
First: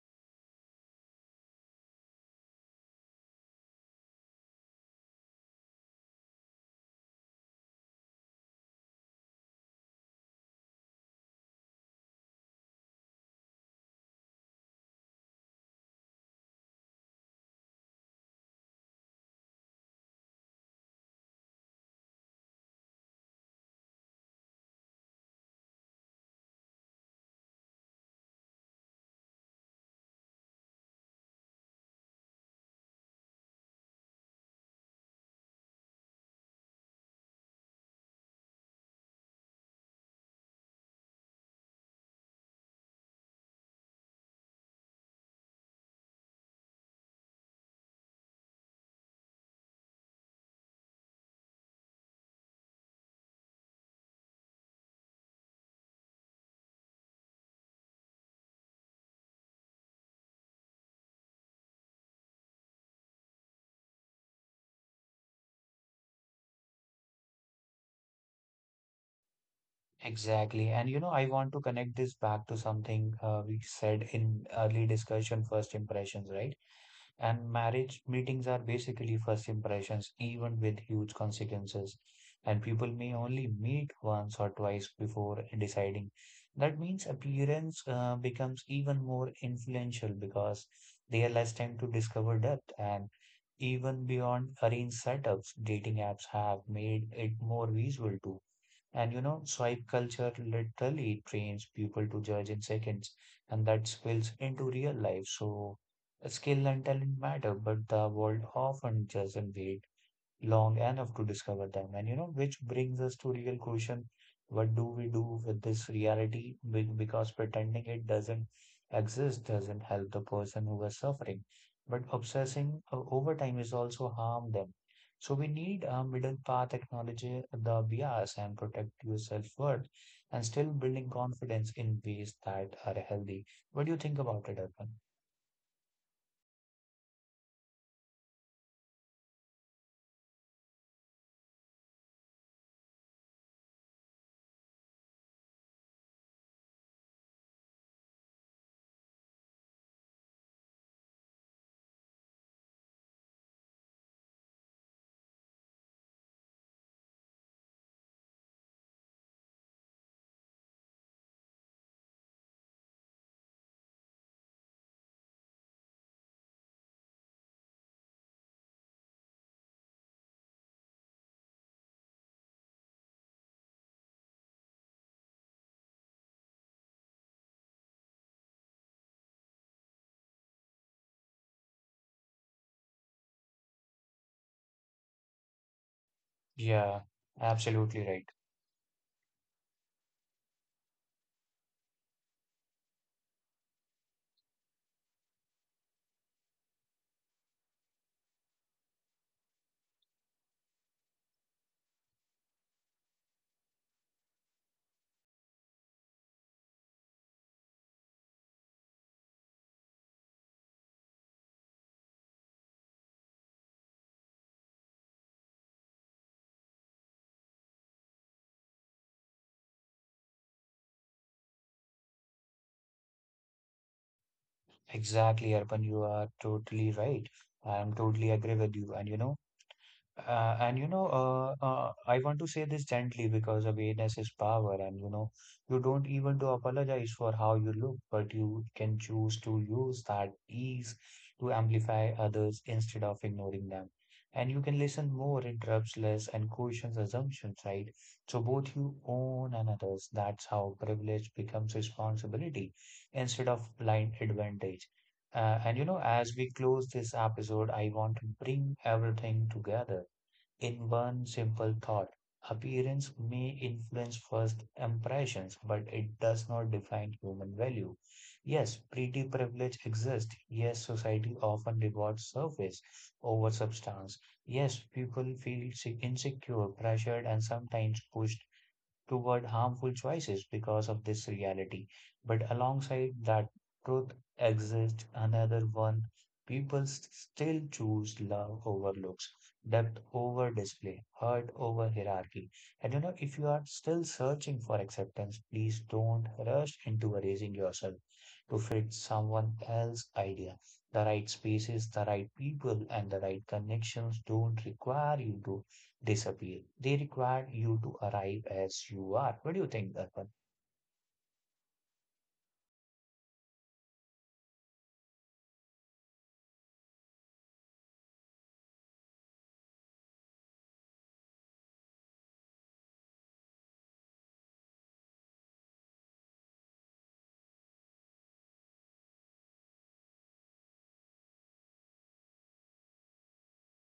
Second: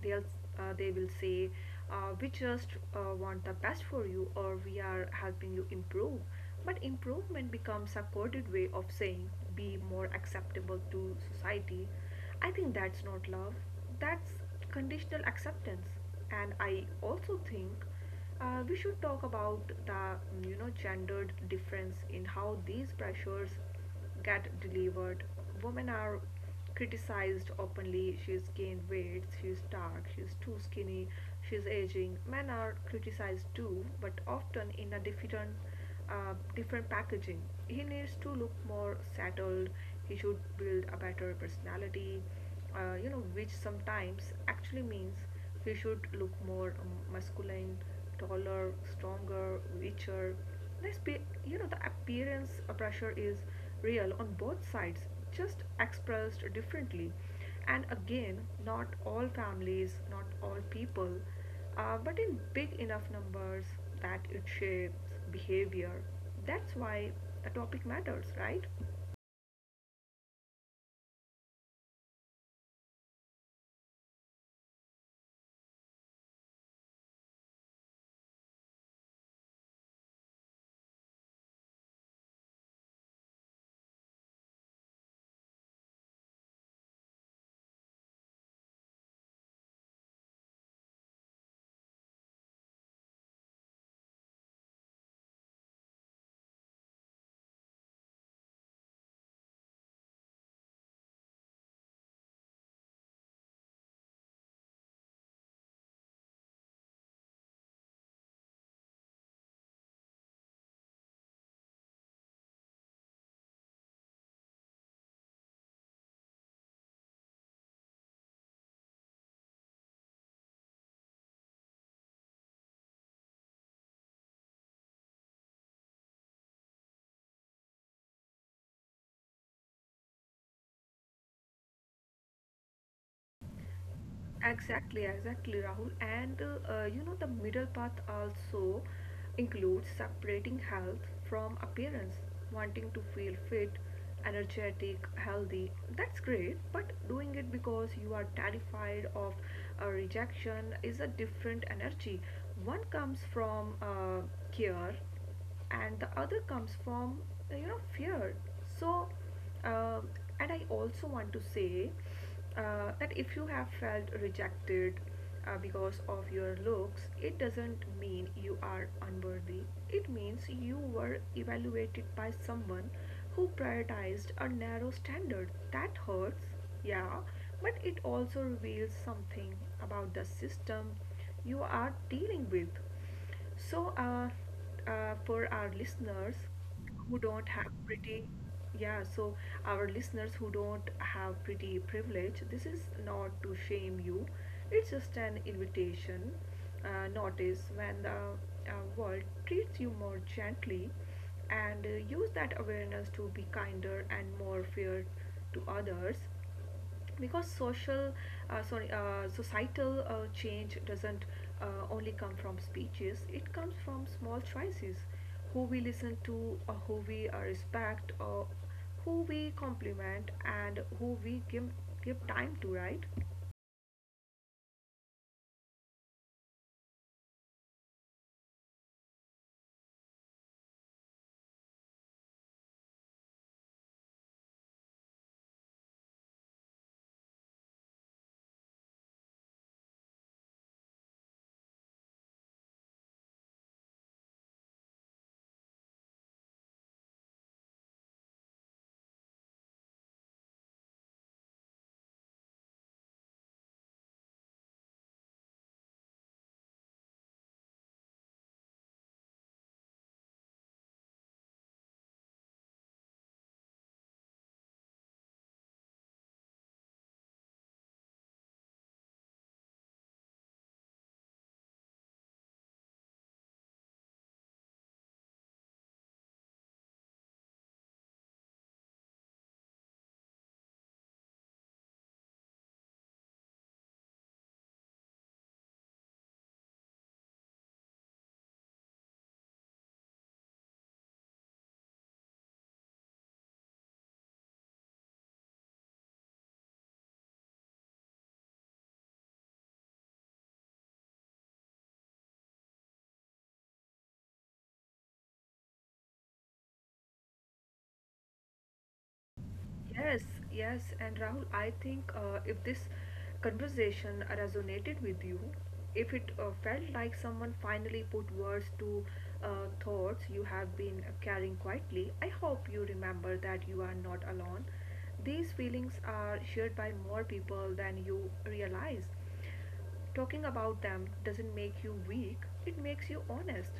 S2: They'll uh, they will say, uh, "We just uh, want the best for you," or "We are helping you improve." But improvement becomes a coded way of saying, "Be more acceptable to society." I think that's not love. That's conditional acceptance, and I also think. Uh, we should talk about the mm, you know gendered difference in how these pressures get delivered. Women are criticized openly. She's gained weight. She's dark. She's too skinny. She's aging. Men are criticized too, but often in a different uh, different packaging. He needs to look more settled. He should build a better personality. Uh, you know, which sometimes actually means we should look more um, masculine, taller, stronger, richer. Let's be, you know the appearance pressure is real on both sides, just expressed differently. And again, not all families, not all people, uh, but in big enough numbers that it shapes behavior. That's why the topic matters, right?
S1: Exactly. And you know, I want to connect this back to something uh, we said in early discussion, first impressions, right? And marriage meetings are basically first impressions, even with huge consequences. And people may only meet once or twice before deciding. That means appearance uh, becomes even more influential because they are less time to discover depth. And even beyond arranged setups, dating apps have made it more visual too. And you know, swipe culture literally trains people to judge in seconds, and that spills into real life. So, skill and talent matter, but the world often doesn't wait long enough to discover them. And you know, which brings us to real question, what do we do with this reality? Be- Because pretending it doesn't exist doesn't help the person who is suffering, but obsessing uh, over time is also harm them. So we need a middle path, acknowledge the bias and protect your self-worth and still building confidence in ways that are healthy. What do you think about it, Arpan?
S2: Exactly, exactly, Rahul. And uh, uh, you know, the middle path also includes separating health from appearance, wanting to feel fit, energetic, healthy. That's great, but doing it because you are terrified of uh, rejection is a different energy. One comes from uh, care, and the other comes from uh, you know fear. So, uh, and I also want to say uh, that if you have felt rejected uh, because of your looks, it doesn't mean you are unworthy. It means you were evaluated by someone who prioritized a narrow standard. That hurts, yeah, but it also reveals something about the system you are dealing with. So, uh, uh, for our listeners
S1: Yeah,
S2: who don't have
S1: absolutely right.
S2: pretty, yeah, so our listeners who don't have pretty privilege, this is not to shame you. It's just an invitation. Uh, notice when the uh, world treats you more gently, and uh, use that awareness to be kinder and more fair to others, because social uh, sorry uh, societal uh, change doesn't uh, only come from speeches, it comes from small choices, who we listen to, or who we uh, respect, or who we compliment, and who we give give time to, right?
S1: Exactly, Arpan, you are totally right. I am totally agree with you. And you know, uh, and you know, uh, uh, I want to say this gently because awareness is power, and you know, you don't even to apologize for how you look, but you can choose to use that ease to amplify others instead of ignoring them. And you can listen more, interrupts less, and questions assumptions, right? So both you own and others. That's how privilege becomes responsibility instead of blind advantage. Uh, and you know, as we close this episode, I want to bring everything together in one simple thought. Appearance may influence first impressions, but it does not define human value. Yes, pretty privilege exists. Yes, society often rewards surface over substance. Yes, people feel se- insecure, pressured, and sometimes pushed toward harmful choices because of this reality. But alongside that truth exists another one. People s- still choose love over looks, depth over display, hurt over hierarchy. And you know, if you are still searching for acceptance, please don't rush into erasing yourself to fit someone else's idea. The right spaces, the right people, and the right connections don't require you to disappear. They require you to arrive as you are. What do you think,
S2: Yes,
S1: Arpan?
S2: yes, and Rahul, I think uh, if this conversation resonated with you, if it uh, felt like someone finally put words to uh, thoughts you have been carrying quietly, I hope you remember that you are not alone. These feelings are shared by more people than you realize. Talking about them doesn't make you weak, it makes you honest.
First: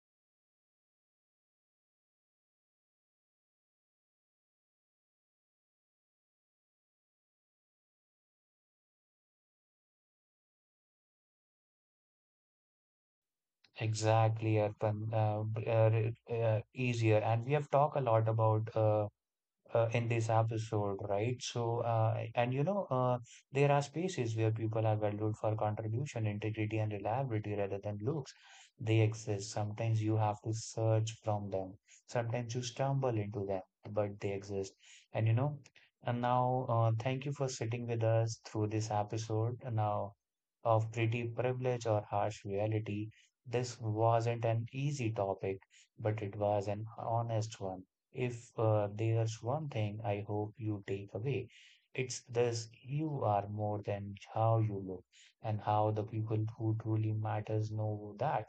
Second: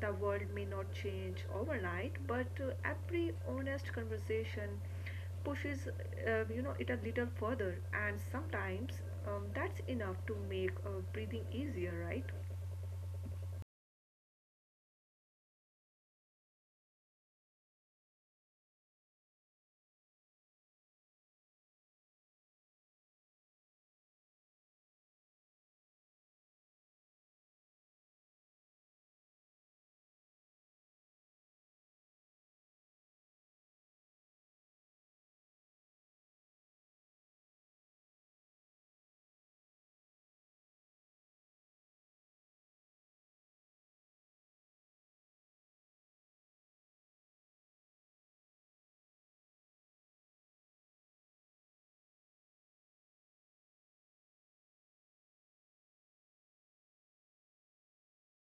S2: The world may not change overnight, but uh, every honest conversation pushes uh, you know it a little further, and sometimes um, that's enough to make uh, breathing easier, right?
S1: Exactly, Arpan. Uh, b- uh, re- uh, easier. And we have talked a lot about uh, uh, in this episode, right? So, uh, and you know, uh, there are spaces where people are valued for contribution, integrity, and reliability rather than looks. They exist. Sometimes you have to search from them. Sometimes you stumble into them, but they exist. And you know, and now, uh, thank you for sitting with us through this episode. Now, of pretty privilege or harsh reality, this wasn't an easy topic, but it was an honest one. If uh, there's one thing I hope you take away, it's this you are more than how you look, and how the people who truly matters know that.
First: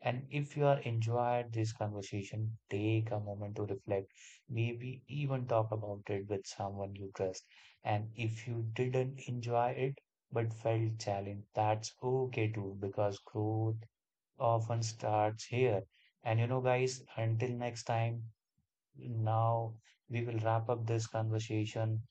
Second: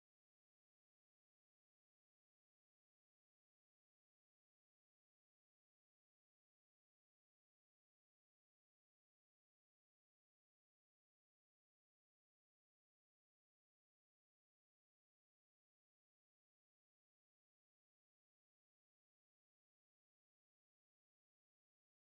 S1: And if you are enjoyed this conversation, take a moment to reflect, maybe even talk about it with someone you trust. And if you didn't enjoy it but felt challenged, that's okay too, because growth often starts here. And you know, guys, until next time. Now we will wrap up this conversation.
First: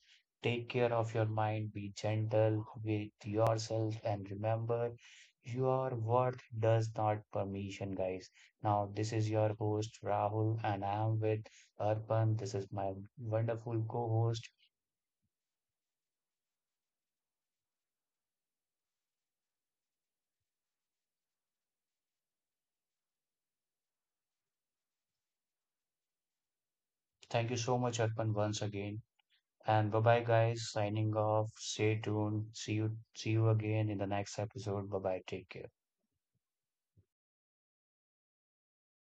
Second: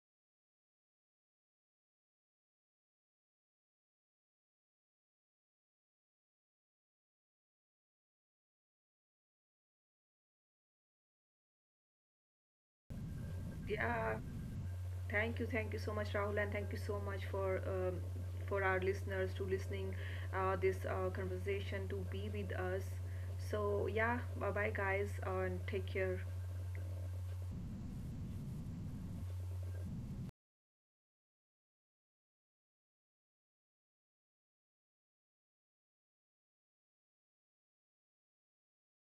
S1: Take care of your mind, be gentle with yourself, and remember your worth does not permission, guys. Now, this is your host Rahul, and I am with Arpan. This is my wonderful co
S2: Yeah.
S1: host.
S2: Thank you, thank you so much, Rahul, and thank you so much for um, for our listeners to listening uh, this uh, conversation to be with us. So yeah, bye bye guys, and take care.
S1: Thank you so much, Arpan, once again. And bye bye, guys. Signing off. Stay tuned. See you, see you again in the next episode. Bye bye. Take care.